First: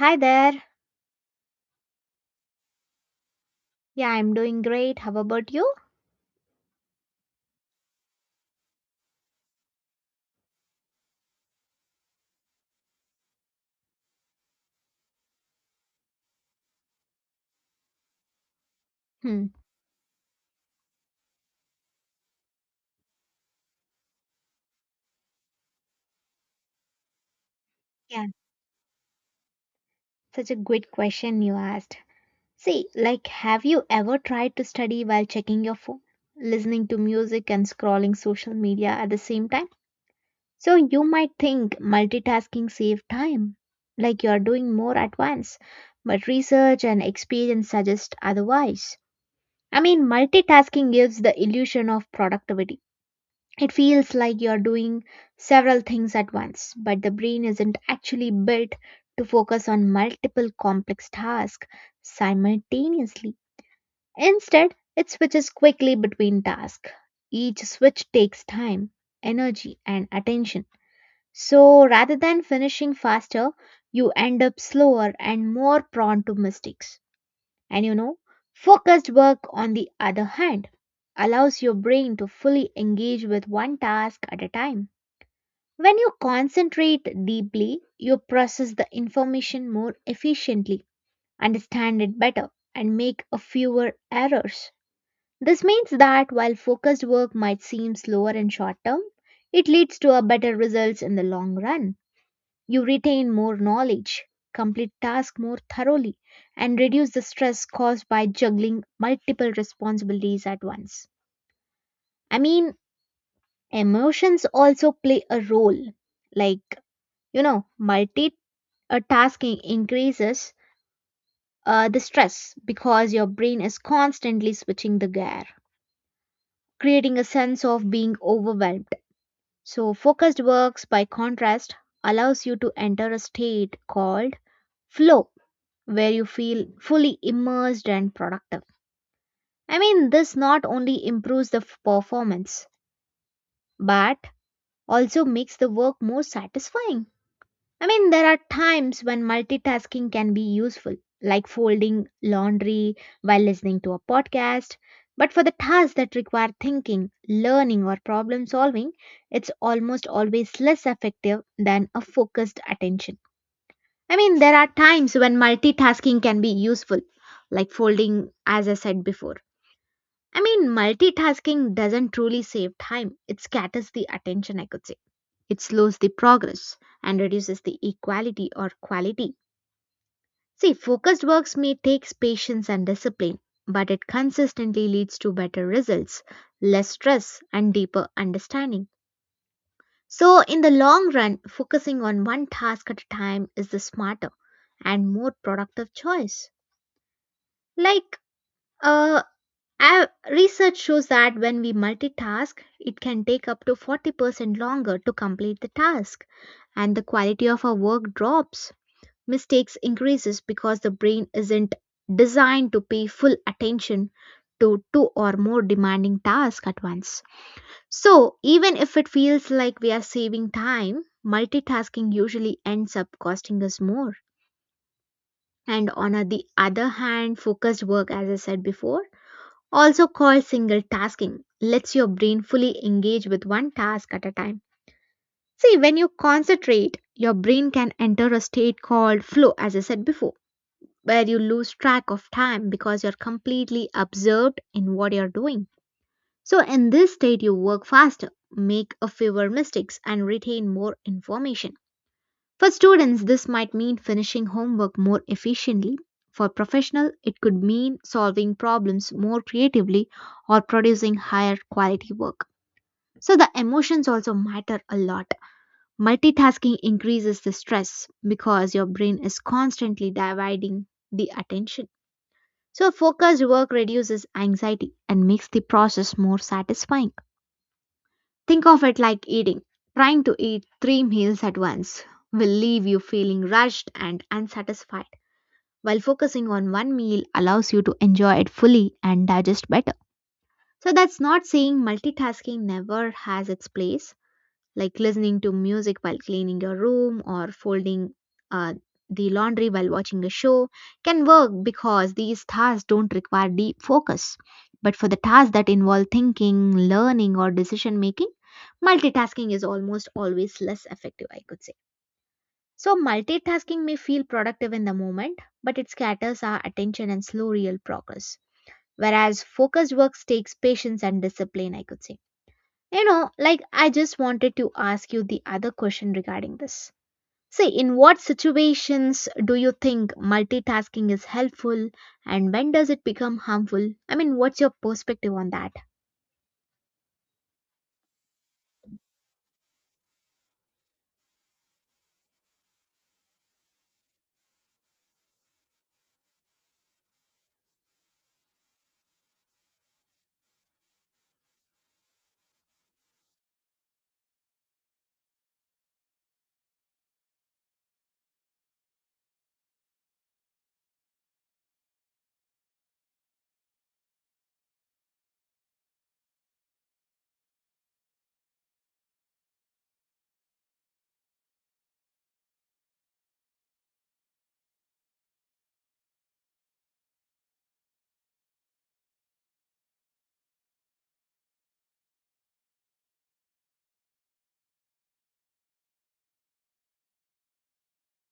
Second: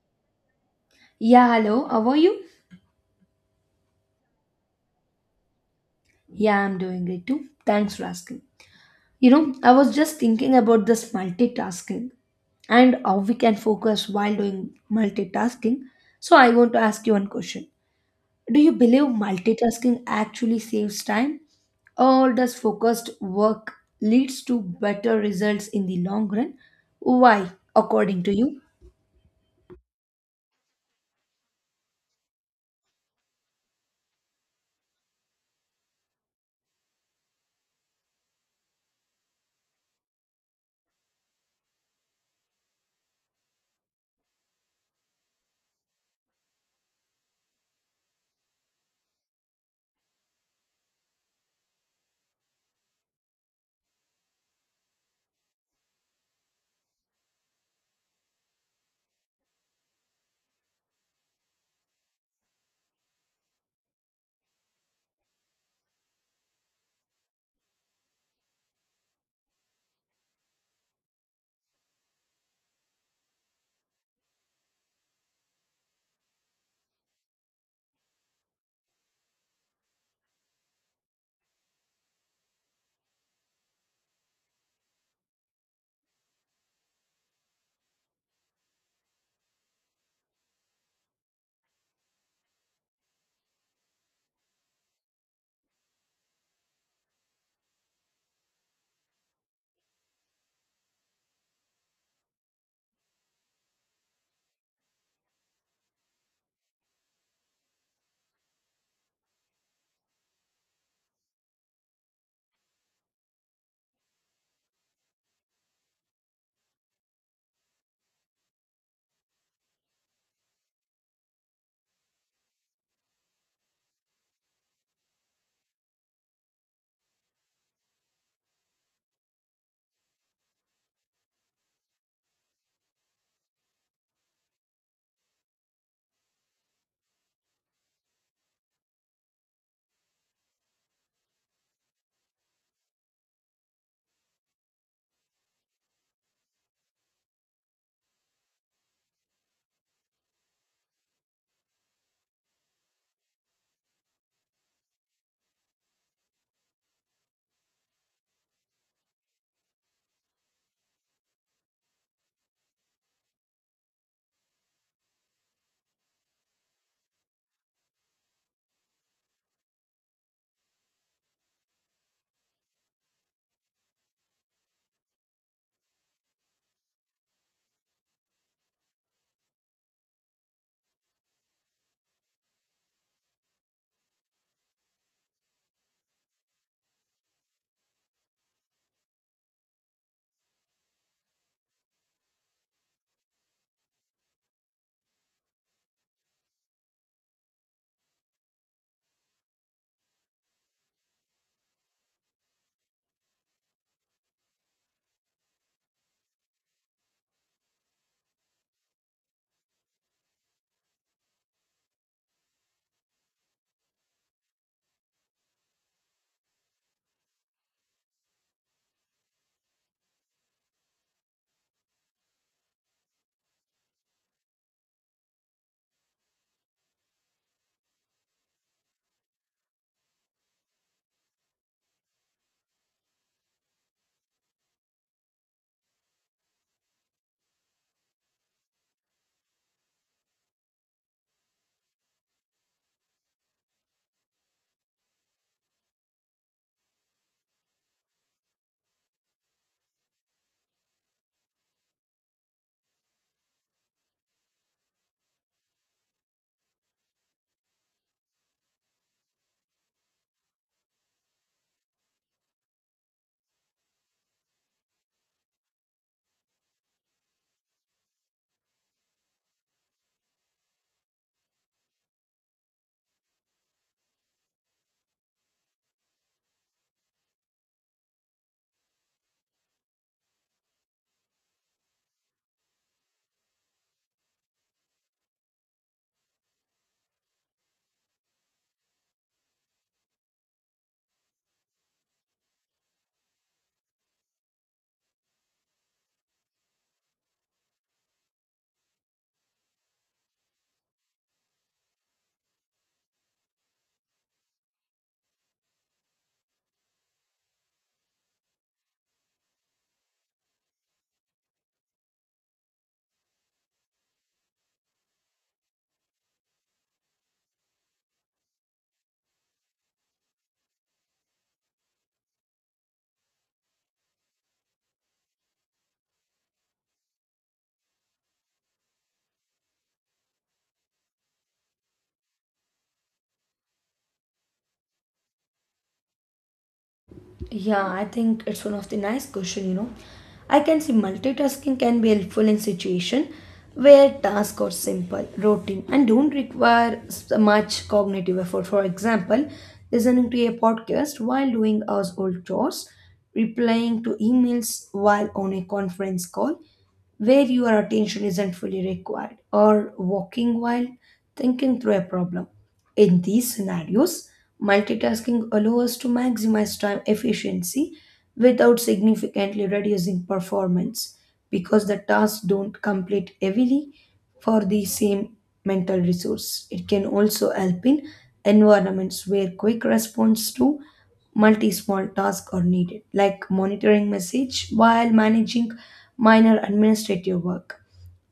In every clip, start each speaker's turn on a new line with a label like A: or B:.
A: Hi there.
B: Yeah, hello. How are you?
A: Yeah, I'm doing great. How about you?
B: Yeah, I'm doing great too. Thanks for asking. You know, I was just thinking about this multitasking and how we can focus while doing multitasking. So, I want to ask you one question. Do you believe
A: Hmm.
B: multitasking actually saves time or does focused work leads to better results in the long run? Why, according
A: Yeah,
B: to you?
A: such a good question you asked. See, like, have you ever tried to study while checking your phone, listening to music, and scrolling social media at the same time? So, you might think multitasking saves time, like you're doing more at once, but research and experience suggest otherwise. I mean, multitasking gives the illusion of productivity. It feels like you're doing several things at once, but the brain isn't actually built to focus on multiple complex tasks simultaneously. Instead, it switches quickly between tasks. Each switch takes time, energy, and attention. So, rather than finishing faster, you end up slower and more prone to mistakes. And you know, focused work, on the other hand, allows your brain to fully engage with one task at a time. When you concentrate deeply, you process the information more efficiently, understand it better, and make a fewer errors. This means that while focused work might seem slower in short term, it leads to a better results in the long run. You retain more knowledge, complete tasks more thoroughly, and reduce the stress caused by juggling multiple responsibilities at once. I mean, emotions also play a role. Like, you know, multi tasking increases the stress because your brain is constantly switching the gear, creating a sense of being overwhelmed. So, focused works, by contrast, allows you to enter a state called flow, where you feel fully immersed and productive. I mean, this not only improves the performance, but also makes the work more satisfying. I mean, there are times when multitasking can be useful, like folding laundry while listening to a podcast. But for the tasks that require thinking, learning, or problem solving, it's almost always less effective than a focused attention. I mean, there are times when multitasking can be useful, like folding, as I said before. I mean, multitasking doesn't truly save time, it scatters the attention, I could say. It slows the progress and reduces the equality or quality. See, focused works may take patience and discipline, but it consistently leads to better results, less stress, and deeper understanding. So, in the long run, focusing on one task at a time is the smarter and more productive choice. Like, uh, research shows that when we multitask, it can take up to 40% longer to complete the task, and the quality of our work drops. Mistakes increases because the brain isn't designed to pay full attention to two or more demanding tasks at once. So, even if it feels like we are saving time, multitasking usually ends up costing us more. And the other hand, focused work, as I said before, also called single tasking, lets your brain fully engage with one task at a time. See, when you concentrate, your brain can enter a state called flow, as I said before, where you lose track of time because you're completely absorbed in what you're doing. So, in this state, you work faster, make a fewer mistakes, and retain more information. For students, this might mean finishing homework more efficiently. For professionals, it could mean solving problems more creatively or producing higher quality work. So, the emotions also matter a lot. Multitasking increases the stress because your brain is constantly dividing the attention. So, focused work reduces anxiety and makes the process more satisfying. Think of it like eating. Trying to eat three meals at once will leave you feeling rushed and unsatisfied, while focusing on one meal allows you to enjoy it fully and digest better. So, that's not saying multitasking never has its place, like listening to music while cleaning your room or folding uh, the laundry while watching a show can work because these tasks don't require deep focus. But for the tasks that involve thinking, learning, or decision making, multitasking is almost always less effective, I could say. So, multitasking may feel productive in the moment, but it scatters our attention and slow real progress. Whereas focused work takes patience and discipline, I could say. You know, like I just wanted to ask you the other question regarding this. See, in what situations do you think multitasking is helpful and when does it become harmful? I mean, what's your perspective on that?
B: Yeah, I think it's one of the nice question, you know. I can see multitasking can be helpful in situation where tasks are simple, routine, and don't require much cognitive effort. For example, listening to a podcast while doing household chores, replying to emails while on a conference call, where your attention isn't fully required, or walking while thinking through a problem. In these scenarios, multitasking allows us to maximize time efficiency without significantly reducing performance because the tasks don't complete heavily for the same mental resource. It can also help in environments where quick response to multi small tasks are needed, like monitoring message while managing minor administrative work.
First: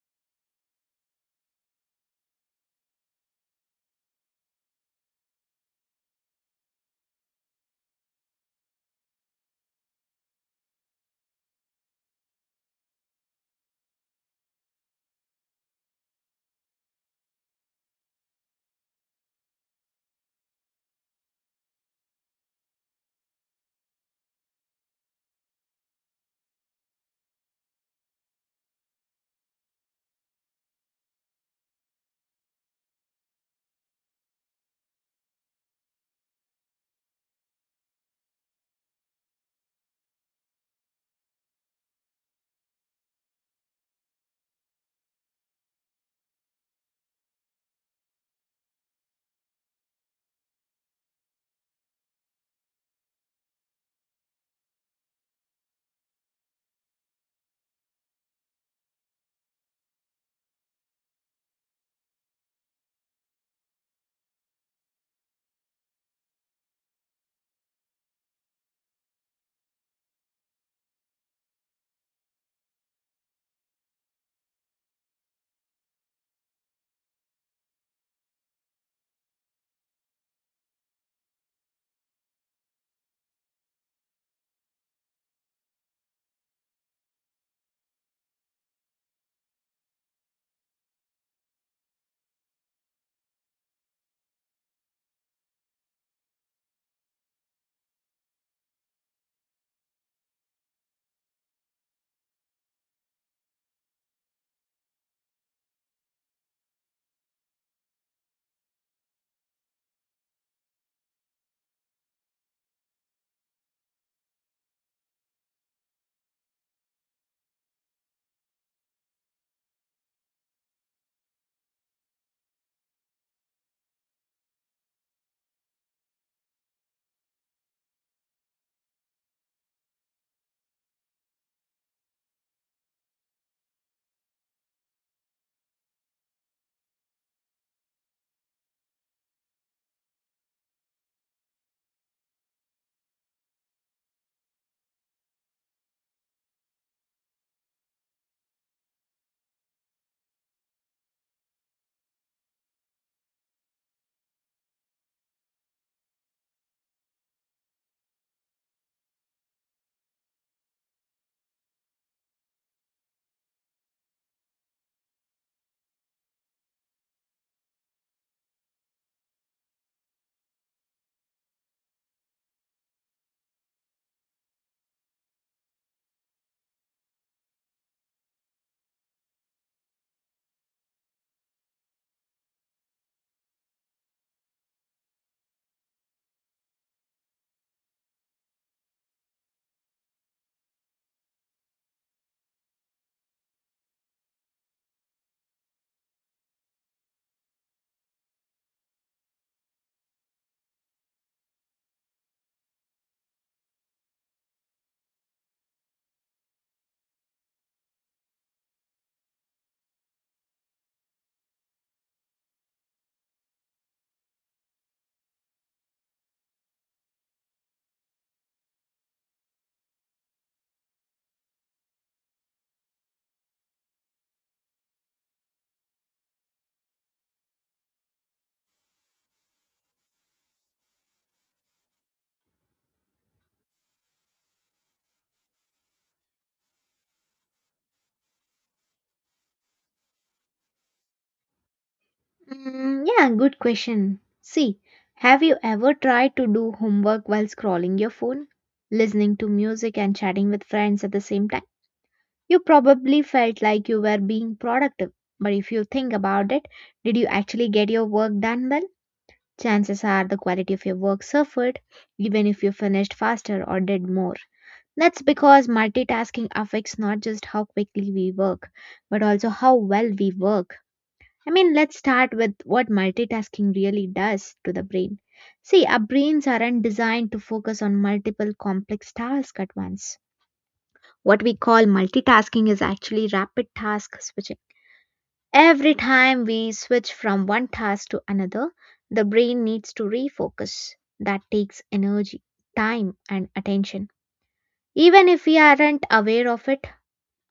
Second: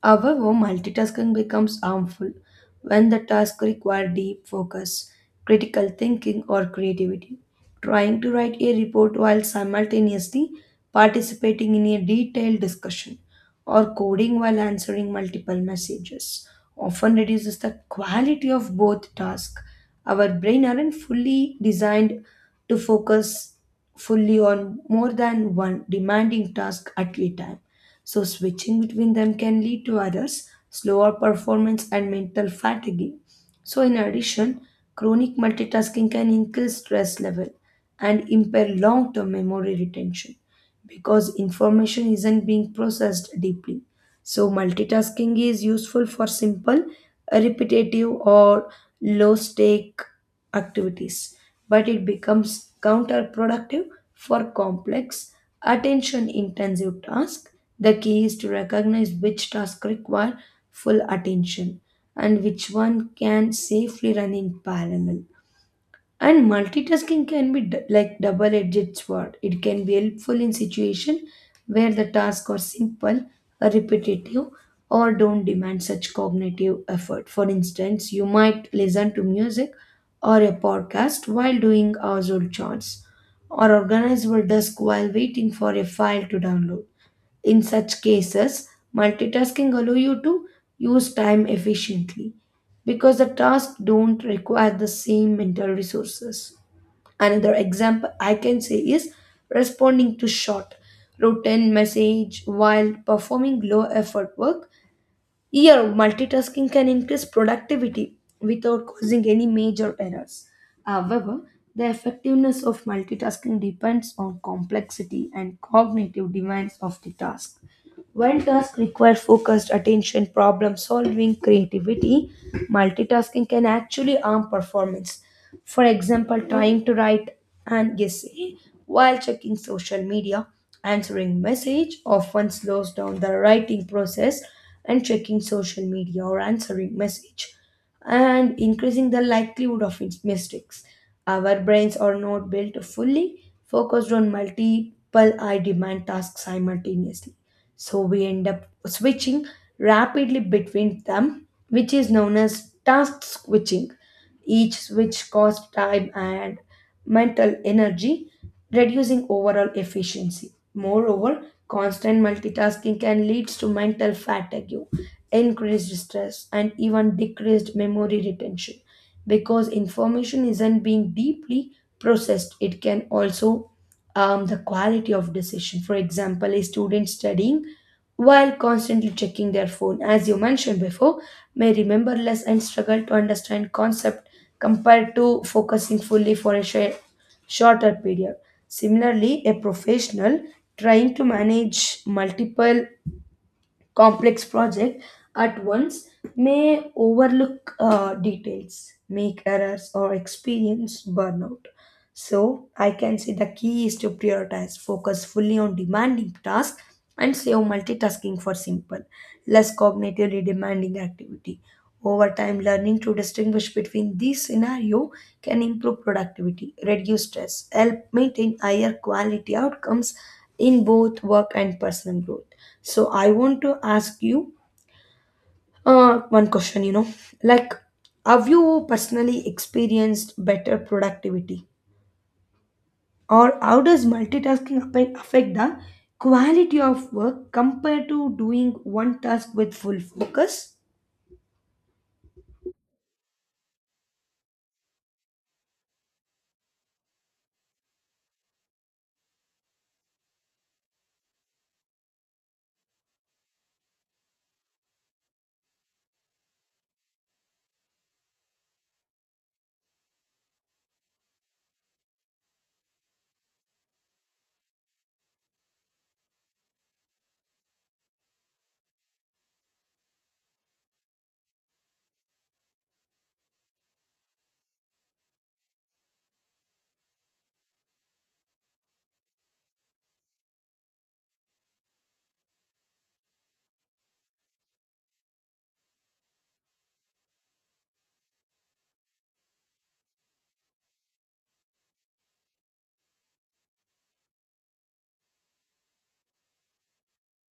B: However, multitasking becomes harmful when the tasks require deep focus, critical thinking, or creativity. Trying to write a report while simultaneously participating in a detailed discussion or coding while answering multiple messages often reduces the quality of both tasks. Our brain aren't fully designed to focus fully on more than one demanding task at a time. So, switching between them can lead to errors, slower performance, and mental fatigue. So, in addition, chronic multitasking can increase stress level and impair long term memory retention because information isn't being processed deeply. So, multitasking is useful for simple, repetitive, or low stake activities, but it becomes counterproductive for complex, attention intensive tasks. The key is to recognize which tasks require full attention and which one can safely run in parallel. And multitasking can be like double-edged sword. It can be helpful in situation where the tasks are simple, or repetitive, or don't demand such cognitive effort. For instance, you might listen to music or a podcast while doing household chores, or organize your desk while waiting for a file to download. In such cases, multitasking allow you to use time efficiently because the tasks don't require the same mental resources. Another example I can say is responding to short routine message while performing low effort work. Here, multitasking can increase productivity without causing any major errors. However, the effectiveness of multitasking depends on complexity and cognitive demands of the task. When tasks require focused attention, problem solving, creativity, multitasking can actually harm performance. For example, trying to write an essay while checking social media, answering message often slows down the writing process and checking social media or answering message and increasing the likelihood of its mistakes. Our brains are not built fully focused on multiple high demand tasks simultaneously. So we end up switching rapidly between them, which is known as task switching. Each switch costs time and mental energy, reducing overall efficiency. Moreover, constant multitasking can lead to mental fatigue increased stress, and even decreased memory retention. Because information isn't being deeply processed, it can also harm the quality of decision. For example, a student studying while constantly checking their phone, as you mentioned before, may remember less and struggle to understand concept compared to focusing fully for a share, shorter period. Similarly, a professional trying to manage multiple complex project at once may overlook details, make errors, or experience burnout. So I can say the key is to prioritize, focus fully on demanding tasks, and save multitasking for simple, less cognitively demanding activity. Over time, learning to distinguish between these scenario can improve productivity, reduce stress, help maintain higher quality outcomes in both work and personal growth. So I want to ask you one question. You know, like, have you personally experienced better productivity? Or how does multitasking affect the quality of work compared to doing one task with full focus?
A: Mm, yeah, good question. See, have you ever tried to do homework while scrolling your phone, listening to music, and chatting with friends at the same time? You probably felt like you were being productive, but if you think about it, did you actually get your work done well? Chances are the quality of your work suffered, even if you finished faster or did more. That's because multitasking affects not just how quickly we work, but also how well we work. I mean, let's start with what multitasking really does to the brain. See, our brains aren't designed to focus on multiple complex tasks at once. What we call multitasking is actually rapid task switching. Every time we switch from one task to another, the brain needs to refocus. That takes energy, time, and attention. Even if we aren't aware of it,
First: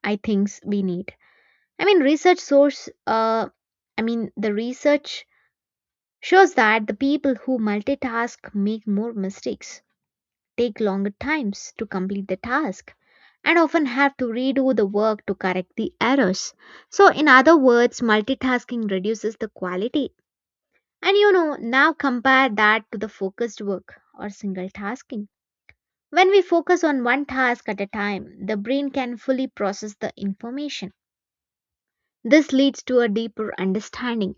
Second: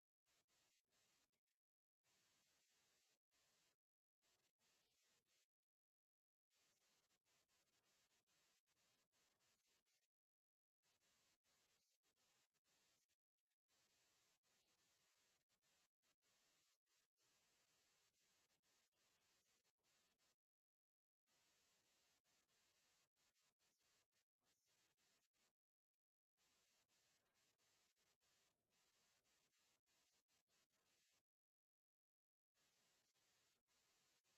A: I think we need. I mean, I mean, the research shows that the people who multitask make more mistakes, take longer times to complete the task, and often have to redo the work to correct the errors. So, in other words, multitasking reduces the quality. And you know, now compare that to the focused work or single tasking. When we focus on one task at a time, the brain can fully process the information. This leads to a deeper understanding,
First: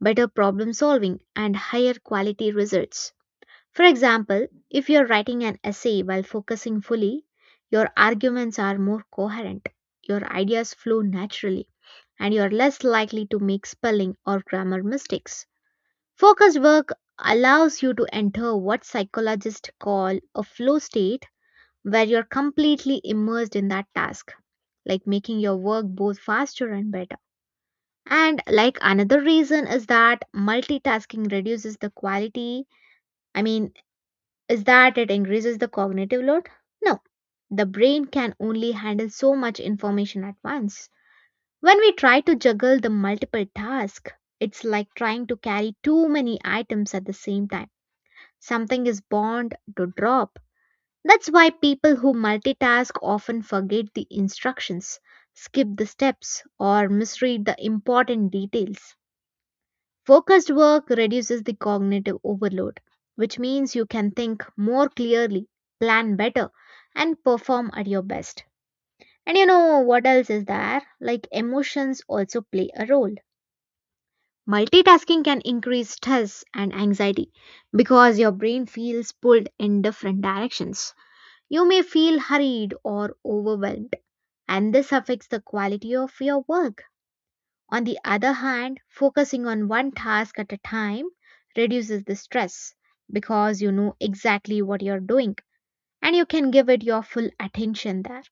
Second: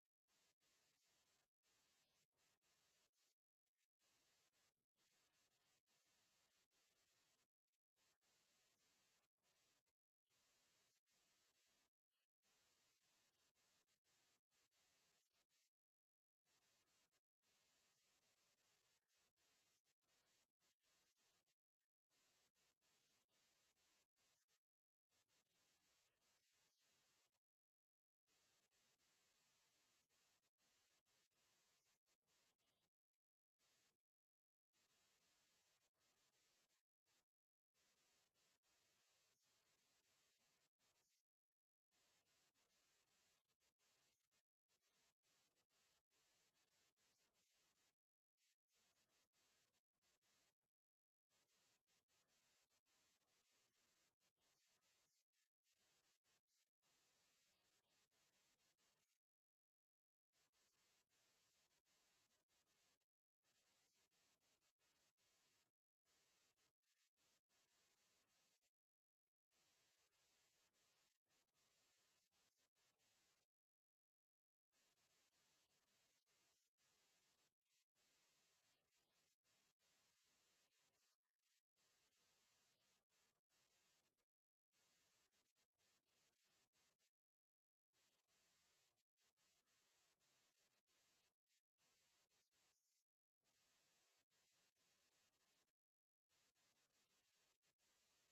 A: better problem solving, and higher quality results. For example, if you're writing an essay while focusing fully, your arguments are more coherent, your ideas flow naturally, and you're less likely to make spelling or grammar mistakes. Focus work allows you to enter what psychologists call a flow state where you're completely immersed in that task, like making your work both faster and better. And like another reason is that multitasking reduces the quality. I mean, is that it increases the cognitive load? No. The brain can only handle so much information at once. When we try to juggle the multiple tasks, it's like trying to carry too many items at the same time. Something is bound to drop. That's why people who multitask often forget the instructions, skip the steps, or misread the important details. Focused work reduces the cognitive overload, which means you can think more clearly, plan better, and perform at your best. And you know what else is there? Like emotions also play a role. Multitasking can increase stress and anxiety because your brain feels pulled in different directions. You may feel hurried or overwhelmed, and this affects the quality of your work. On the other hand, focusing on one task at a time reduces the stress because you know exactly what you're doing and you can give it your full attention there.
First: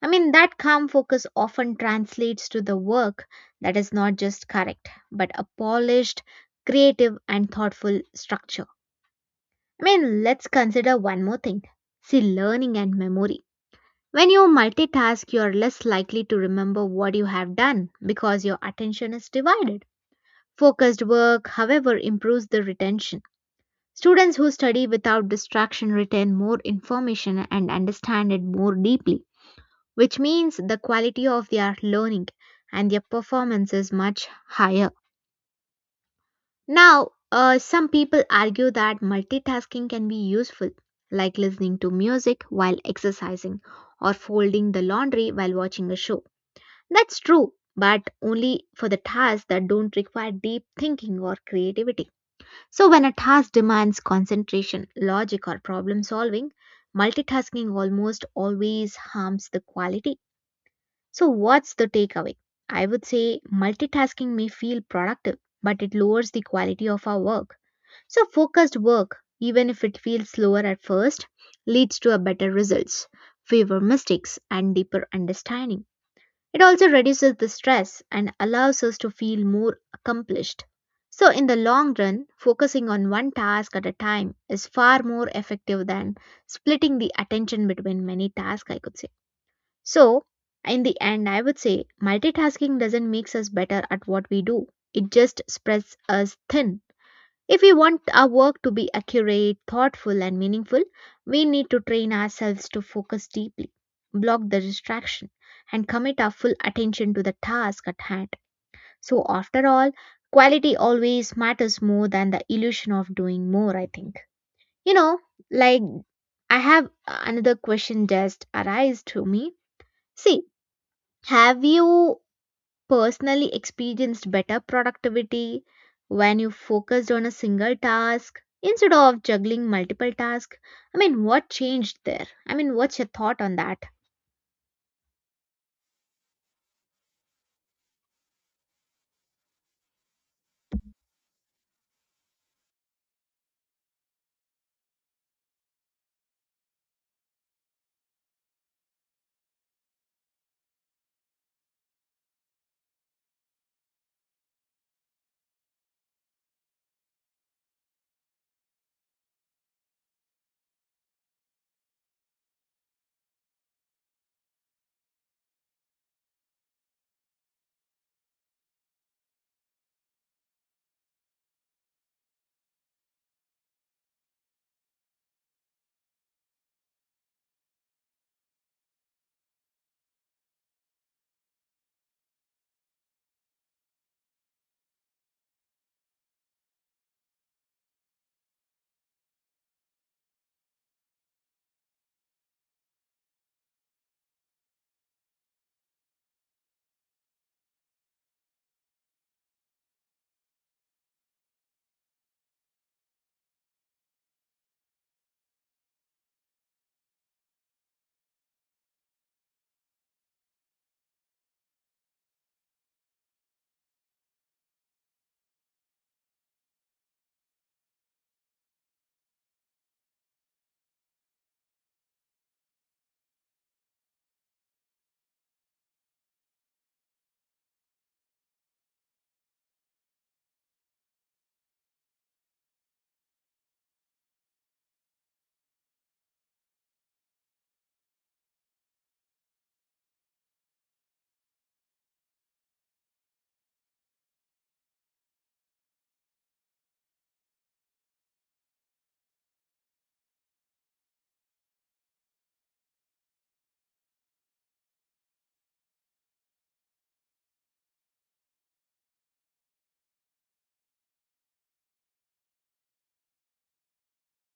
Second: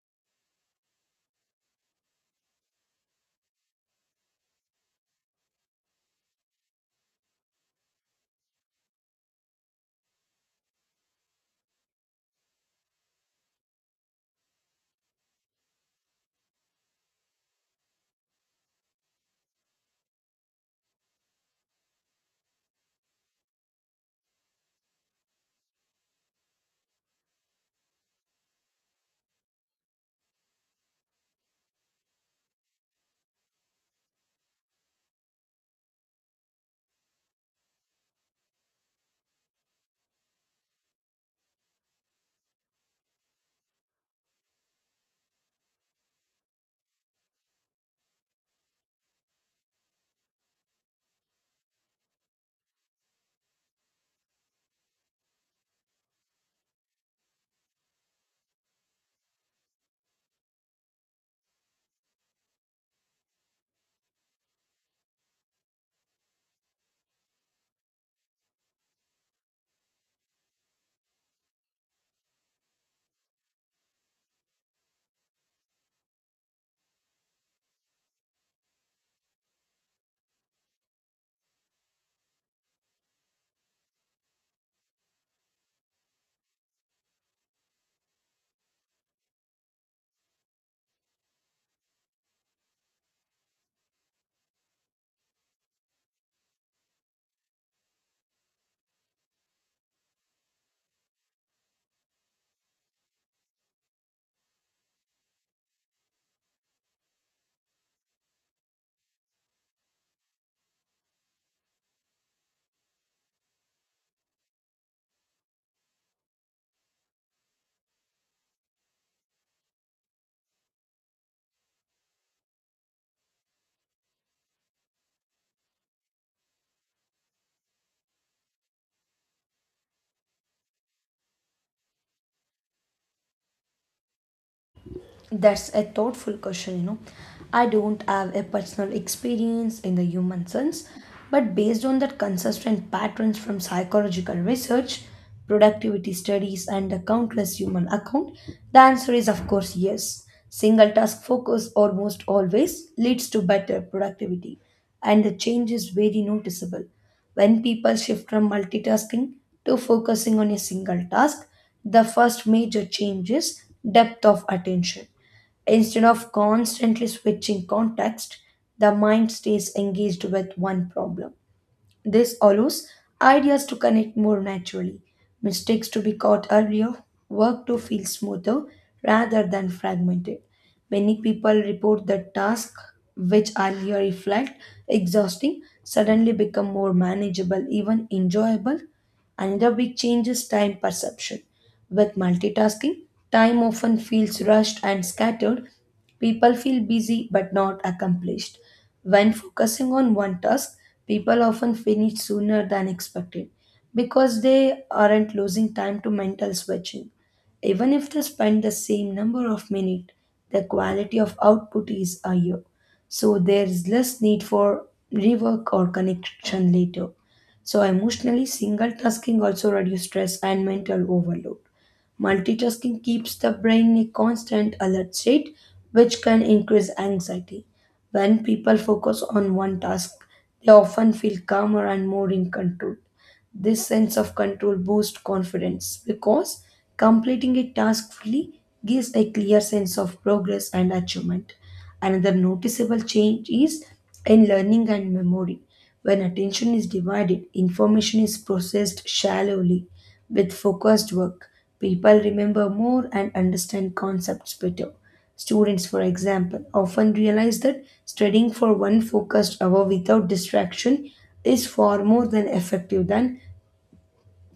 A: I mean, that calm focus often translates to the work that is not just correct, but a polished, creative, and thoughtful structure. I mean, let's consider one more thing. See, learning and memory. When you multitask, you're less likely to remember what you have done because your attention is divided. Focused work, however, improves the retention. Students who study without distraction retain more information and understand it more deeply, which means the quality of their learning and their performance is much higher. Now, some people argue that multitasking can be useful, like listening to music while exercising or folding the laundry while watching a show. That's true, but only for the tasks that don't require deep thinking or creativity. So, when a task demands concentration, logic, or problem solving, multitasking almost always harms the quality. So, what's the takeaway? I would say multitasking may feel productive, but it lowers the quality of our work. So, focused work, even if it feels slower at first, leads to a better results, fewer mistakes, and deeper understanding. It also reduces the stress and allows us to feel more accomplished. So, in the long run, focusing on one task at a time is far more effective than splitting the attention between many tasks, I could say. So, in the end, I would say multitasking doesn't make us better at what we do, it just spreads us thin if we want our work to be accurate, thoughtful, and meaningful, we need to train ourselves to focus deeply, block the distraction, and commit our full attention to the task at hand. So, after all, quality always matters more than the illusion of doing more, I think. You know, like I have another question just arise to me. See, have you personally experienced better productivity when you focused on a single task instead of juggling multiple tasks. I mean, what changed there? I mean, what's your thought on that?
B: That's a thoughtful question, you know. I don't have a personal experience in the human sense, but based on the consistent patterns from psychological research, productivity studies, and the countless human account, the answer is of course yes. Single task focus almost always leads to better productivity, and the change is very noticeable. When people shift from multitasking to focusing on a single task, the first major change is depth of attention. Instead of constantly switching context, the mind stays engaged with one problem. This allows ideas to connect more naturally, mistakes to be caught earlier, work to feel smoother rather than fragmented. Many people report that tasks which earlier reflect exhausting suddenly become more manageable, even enjoyable. Another big change is time perception. With multitasking, time often feels rushed and scattered. People feel busy but not accomplished. When focusing on one task, people often finish sooner than expected because they aren't losing time to mental switching. Even if they spend the same number of minutes, the quality of output is higher. So there is less need for rework or connection later. So emotionally, single tasking also reduces stress and mental overload. Multitasking keeps the brain in a constant alert state, which can increase anxiety. When people focus on one task, they often feel calmer and more in control. This sense of control boosts confidence because completing a task fully gives a clear sense of progress and achievement. Another noticeable change is in learning and memory. When attention is divided, information is processed shallowly. With focused work, people remember more and understand concepts better. Students, for example, often realize that studying for one focused hour without distraction is far more than effective than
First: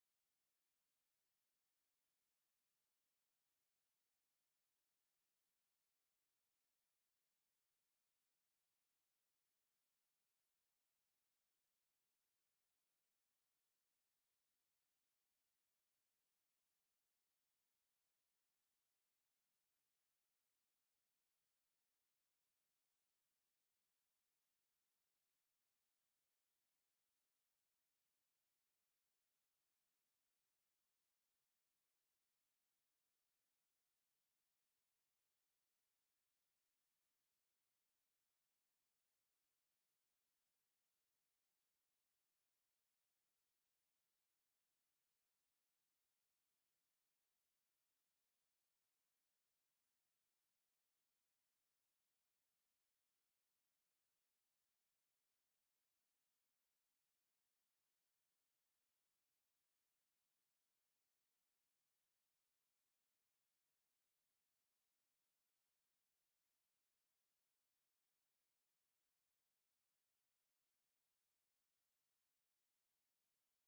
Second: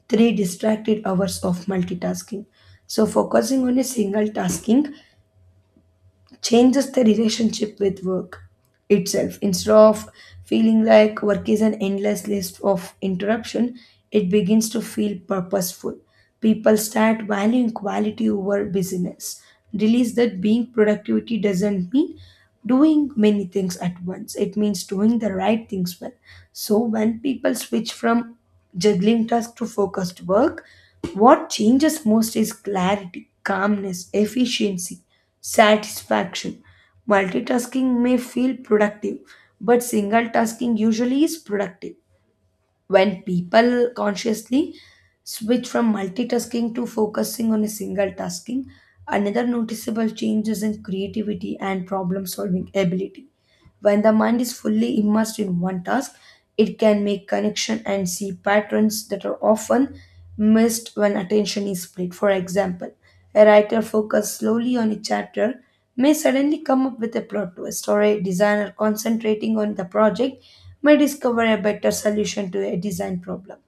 B: three distracted hours of multitasking. So, focusing on a single tasking changes the relationship with work itself. Instead of feeling like work is an endless list of interruption, it begins to feel purposeful. People start valuing quality over busyness. Realize that being productivity doesn't mean doing many things at once. It means doing the right things well. So when people switch from juggling tasks to focused work, what changes most is clarity, calmness, efficiency, satisfaction. Multitasking may feel productive, but single tasking usually is productive when people consciously switch from multitasking to focusing on a single tasking, another noticeable change is in creativity and problem solving ability. When the mind is fully immersed in one task, it can make connection and see patterns that are often missed when attention is split. For example, a writer focused slowly on a chapter may suddenly come up with a plot twist, or a designer concentrating on the project may discover a better solution to a design problem.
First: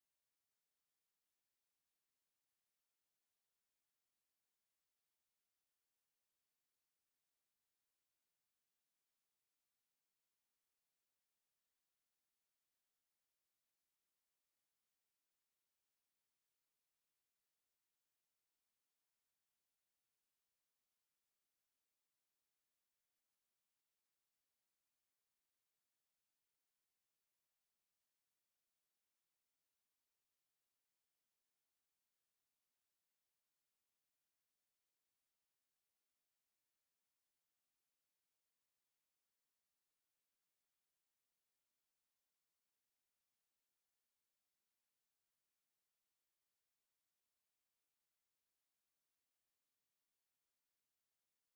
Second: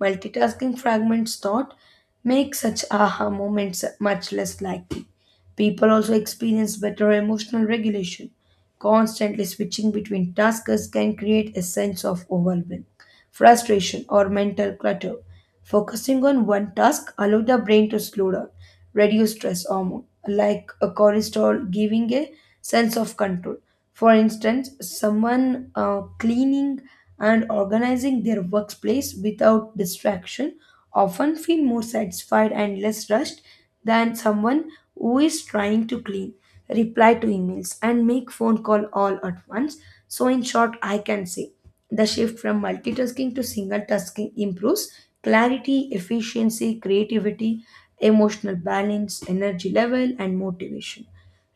B: Multitasking fragments thought make such aha moments much less likely. People also experience better emotional regulation. Constantly switching between tasks can create a sense of overwhelm, frustration, or mental clutter. Focusing on one task allows the brain to slow down, reduce stress hormone, like a cortisol, giving a sense of control. For instance, someone cleaning and organizing their workplace without distraction often feel more satisfied and less rushed than someone who is trying to clean, reply to emails, and make phone call all at once. So in short, I can say the shift from multitasking to single tasking improves clarity, efficiency, creativity, emotional balance, energy level, and motivation.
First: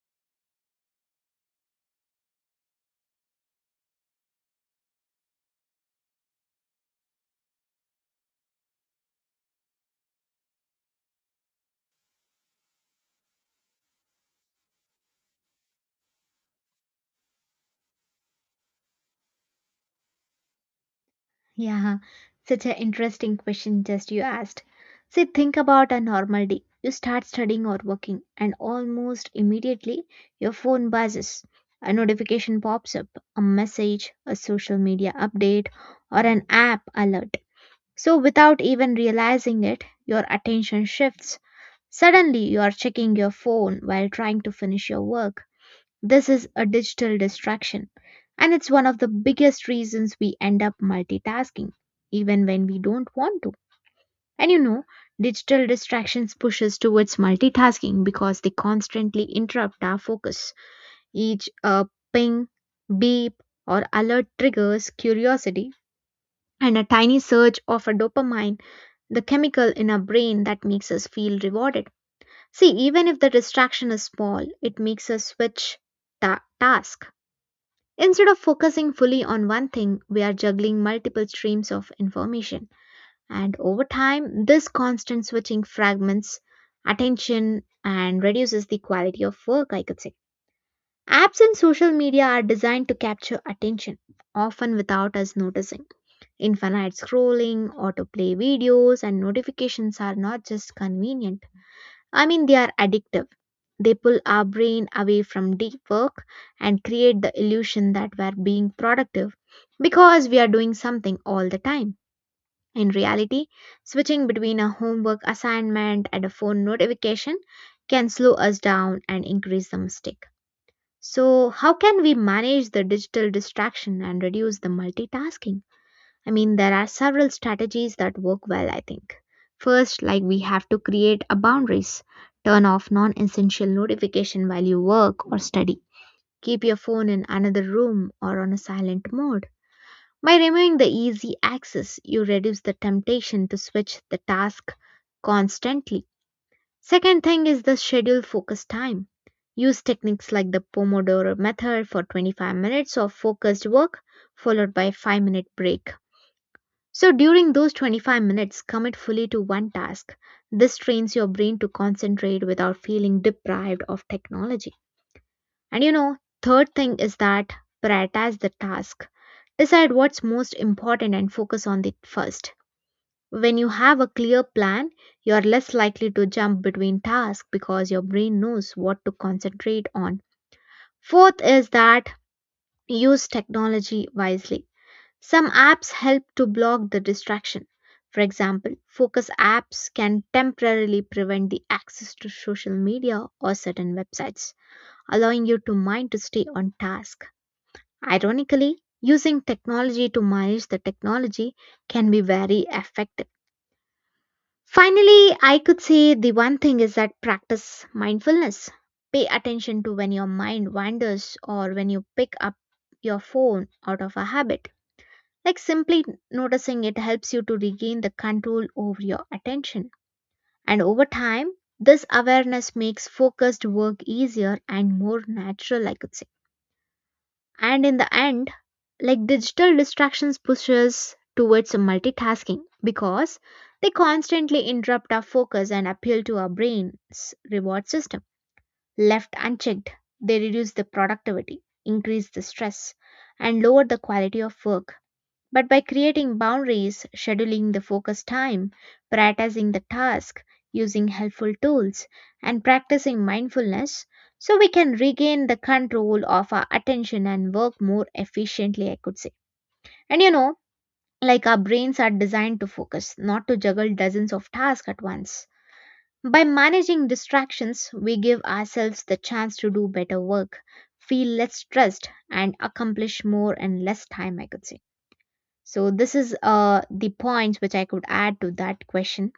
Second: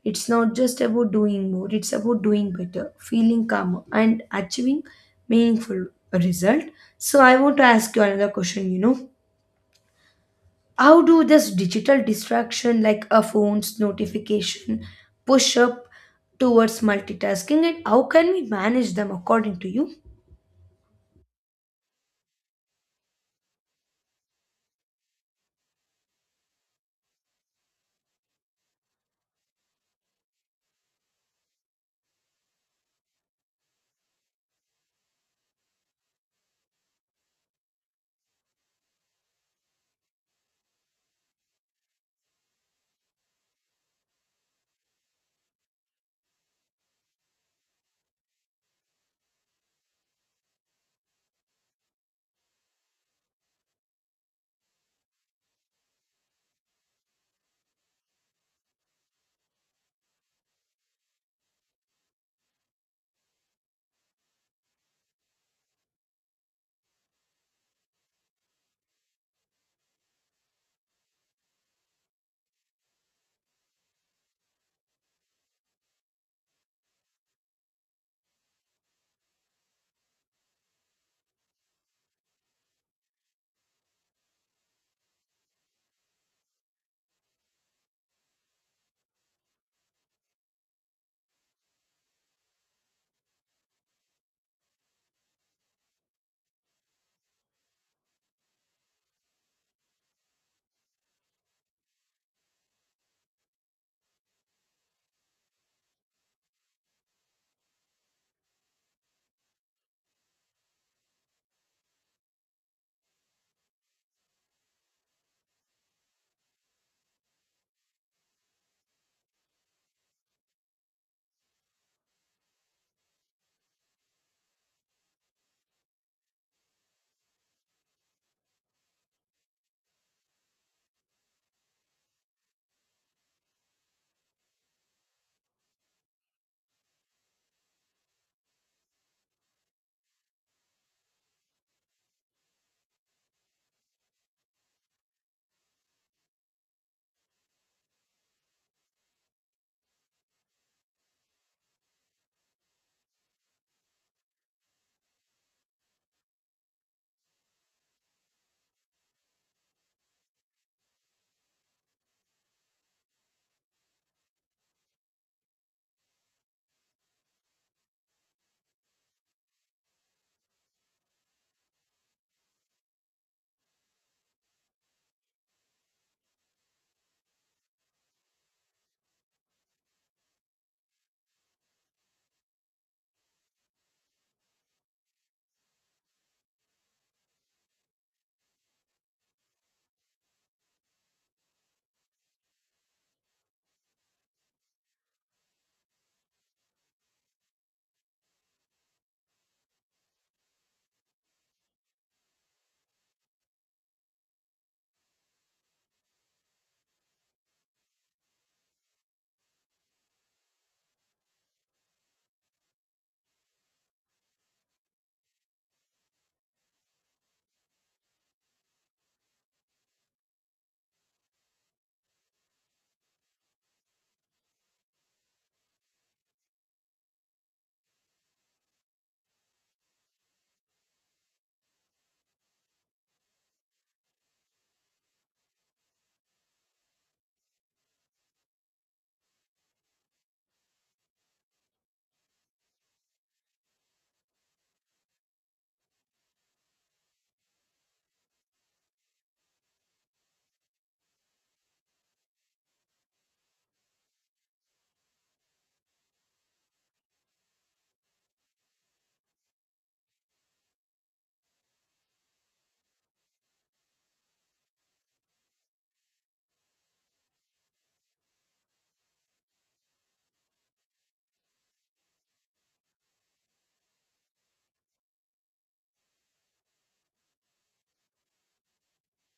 B: It's not just about doing more, it's about doing better, feeling calmer, and achieving meaningful result. So I want to ask you another question, you know. How do this digital distraction like a phone's notification push up towards multitasking and how can we manage them according to you?
A: Yeah, such an interesting question just you asked. See, think about a normal day. You start studying or working, and almost immediately your phone buzzes. A notification pops up, a message, a social media update, or an app alert. So, without even realizing it, your attention shifts. Suddenly, you are checking your phone while trying to finish your work. This is a digital distraction, and it's one of the biggest reasons we end up multitasking, even when we don't want to. And you know, digital distractions push us towards multitasking because they constantly interrupt our focus. Each ping, beep, or alert triggers curiosity, and a tiny surge of a dopamine, the chemical in our brain that makes us feel rewarded. See, even if the distraction is small, it makes us switch task. Instead of focusing fully on one thing, we are juggling multiple streams of information. And over time, this constant switching fragments attention and reduces the quality of work, I could say. Apps and social media are designed to capture attention, often without us noticing. Infinite scrolling, autoplay videos, and notifications are not just convenient. I mean, they are addictive. They pull our brain away from deep work and create the illusion that we're being productive because we are doing something all the time. In reality, switching between a homework assignment and a phone notification can slow us down and increase the mistake. So, how can we manage the digital distraction and reduce the multitasking? I mean, there are several strategies that work well, I think. First, like we have to create a boundaries. Turn off non-essential notification while you work or study. Keep your phone in another room or on a silent mode. By removing the easy access, you reduce the temptation to switch the task constantly. Second thing is the schedule focus time. Use techniques like the Pomodoro method for 25 minutes of focused work followed by a 5-minute break. So during those 25 minutes, commit fully to one task. This trains your brain to concentrate without feeling deprived of technology. And you know, third thing is that prioritize the task. Decide what's most important and focus on it first. When you have a clear plan, you're less likely to jump between tasks because your brain knows what to concentrate on. Fourth is that use technology wisely. Some apps help to block the distraction. For example, focus apps can temporarily prevent the access to social media or certain websites, allowing your to mind to stay on task. Ironically, using technology to manage the technology can be very effective. Finally, I could say the one thing is that practice mindfulness. Pay attention to when your mind wanders or when you pick up your phone out of a habit. Like simply noticing it helps you to regain the control over your attention. And over time, this awareness makes focused work easier and more natural, I could say. And in the end, like digital distractions pushes towards multitasking because they constantly interrupt our focus and appeal to our brain's reward system. Left unchecked, they reduce the productivity, increase the stress, and lower the quality of work, but by creating boundaries, scheduling the focus time, prioritizing the task, using helpful tools, and practicing mindfulness, so we can regain the control of our attention and work more efficiently, I could say. And you know, like our brains are designed to focus, not to juggle dozens of tasks at once. By managing distractions, we give ourselves the chance to do better work, feel less stressed, and accomplish more in less time, I could say. So this is the points which I could add to that question.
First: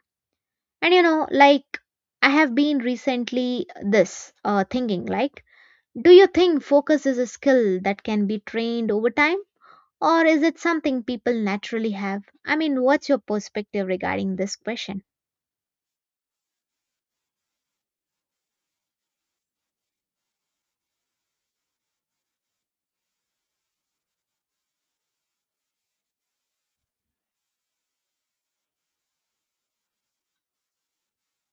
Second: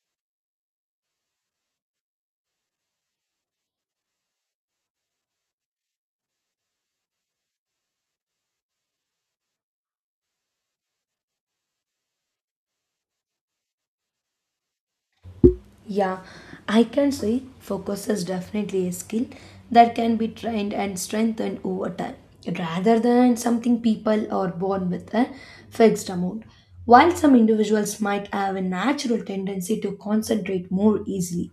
A: And you know, like I have been recently this thinking like, do you think focus is a skill that can be trained over time, or is it something people naturally have? I mean, what's your perspective regarding this question?
B: Yeah, I can say focus is definitely a skill that can be trained and strengthened over time rather than something people are born with a fixed amount. While some individuals might have a natural tendency to concentrate more easily,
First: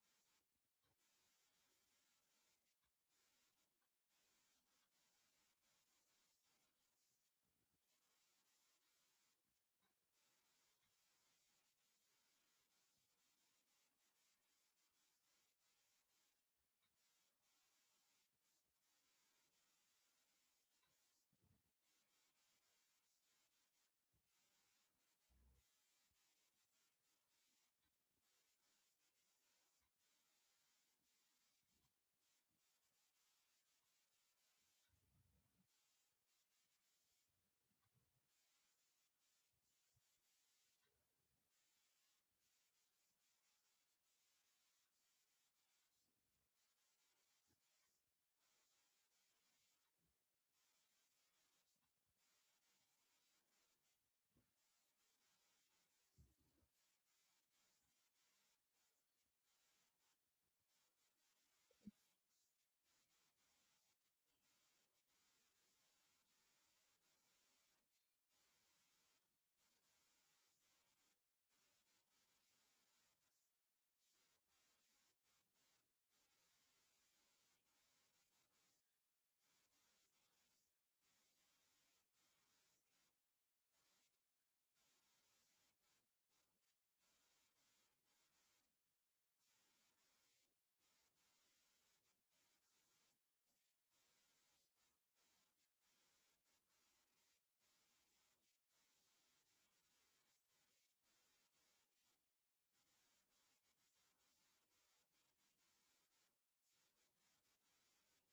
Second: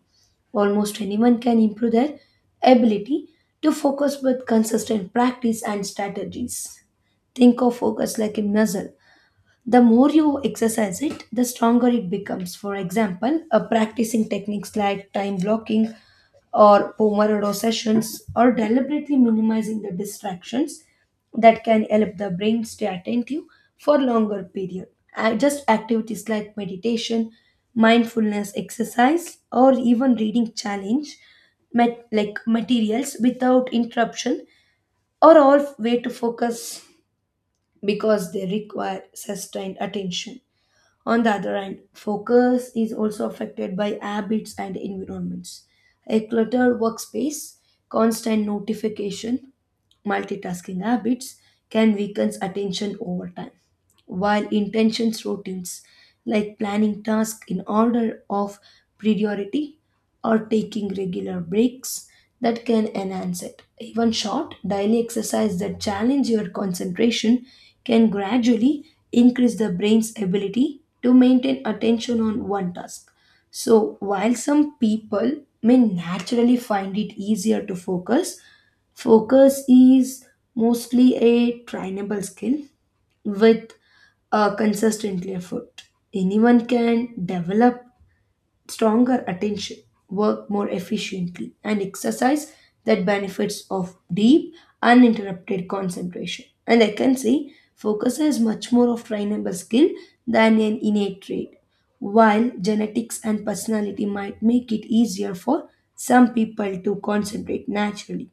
B: almost anyone can improve their ability to focus with consistent practice and strategies. Think of focus like a muscle the more you exercise it, the stronger it becomes. For example, practicing techniques like time blocking or Pomodoro sessions or deliberately minimizing the distractions that can help the brain stay attentive for longer period. Just activities like meditation, mindfulness exercise, or even reading challenge like materials without interruption are all way to focus because they require sustained attention. On the other hand, focus is also affected by habits and environments. A cluttered workspace, constant notification, multitasking habits can weaken attention over time. While intentions routines like planning tasks in order of priority or taking regular breaks that can enhance it. Even short daily exercise that challenge your concentration can gradually increase the brain's ability to maintain attention on one task. So, while some people may naturally find it easier to focus, focus is mostly a trainable skill with a consistent effort. Anyone can develop stronger attention, work more efficiently, and exercise that benefits of deep, uninterrupted concentration. And I can say focus is much more of trainable skill than an innate trait. While genetics and personality might make it easier for some people to concentrate naturally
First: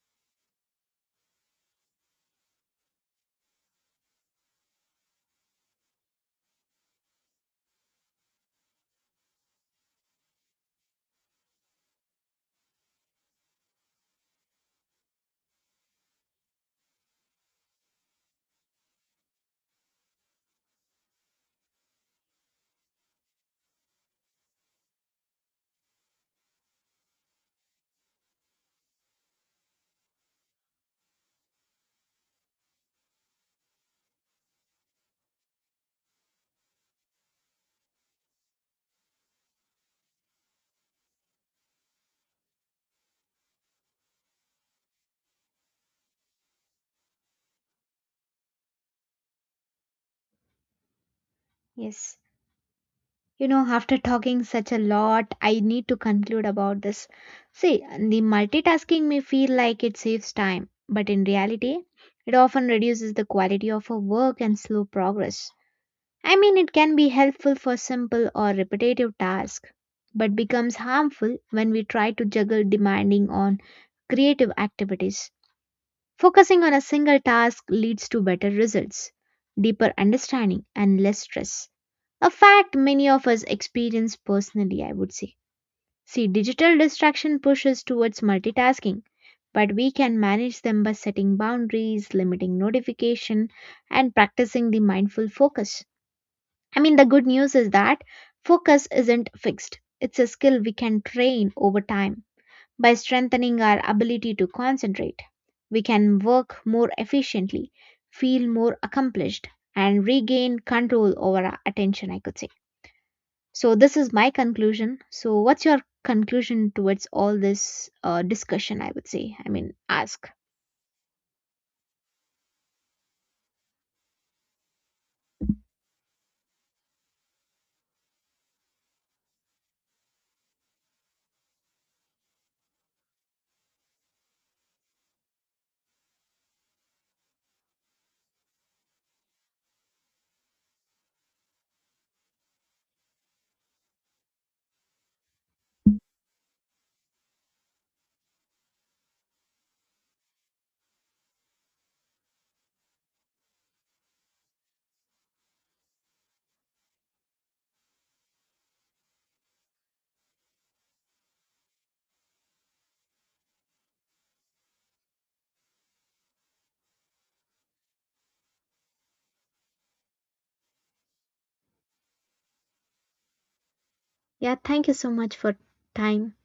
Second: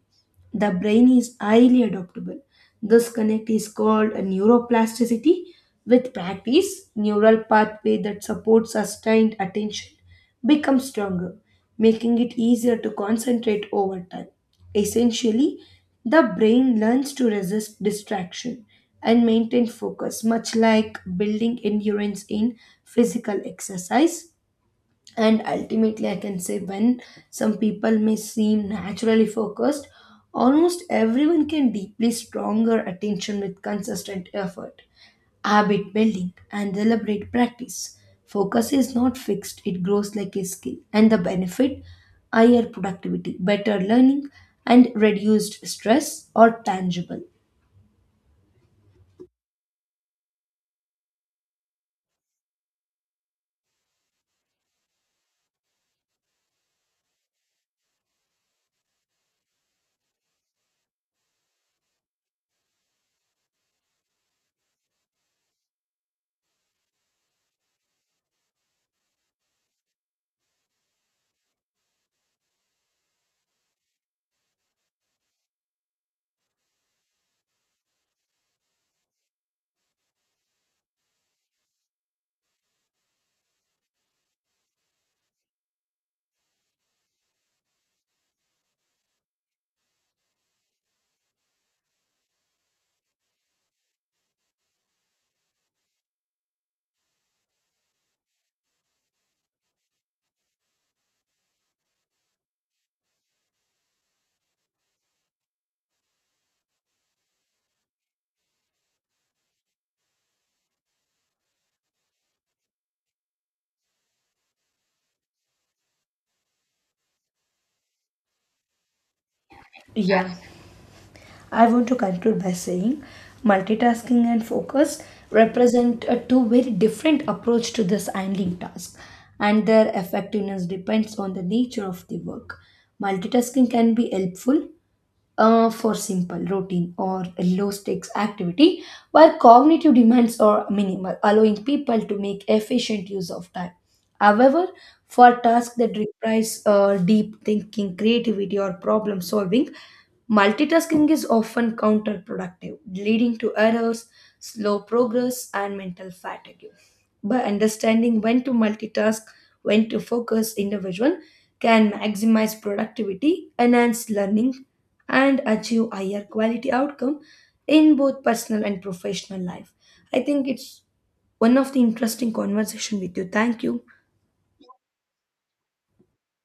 B: the brain is highly adaptable. This connect is called a neuroplasticity. With practice, neural pathway that supports sustained attention becomes stronger, making it easier to concentrate over time. Essentially, the brain learns to resist distraction and maintain focus, much like building endurance in physical exercise and ultimately I can say when some people may seem naturally focused almost everyone can deeply stronger attention with consistent effort habit building and deliberate practice focus is not fixed it grows like a skill and the benefit higher productivity better learning and reduced stress are tangible.
A: Yes. You know, after talking such a lot, I need to conclude about this. See, the multitasking may feel like it saves time, but in reality, it often reduces the quality of our work and slow progress. I mean, it can be helpful for simple or repetitive tasks, but becomes harmful when we try to juggle demanding on creative activities. Focusing on a single task leads to better results, deeper understanding, and less stress. A fact many of us experience personally, I would say. See, digital distraction pushes towards multitasking, but we can manage them by setting boundaries, limiting notification, and practicing the mindful focus. I mean, the good news is that focus isn't fixed, it's a skill we can train over time. By strengthening our ability to concentrate, we can work more efficiently, feel more accomplished, and regain control over our attention, I could say. So, this is my conclusion. So, what's your conclusion towards all this discussion? I would say, I mean, ask.
B: Yeah, I want to conclude by saying multitasking and focus represent a two very different approach to this handling task, and their effectiveness depends on the nature of the work. Multitasking can be helpful for simple routine or low stakes activity while cognitive demands are minimal allowing people to make efficient use of time however for tasks that requires deep thinking creativity or problem solving multitasking is often counterproductive leading to errors slow progress and mental fatigue by understanding when to multitask, when to focus individual can maximize productivity, enhance learning, and achieve higher quality outcome in both personal and professional life. I think it's one of the interesting conversation with you. Thank you.
A: Yeah, thank you so much for time.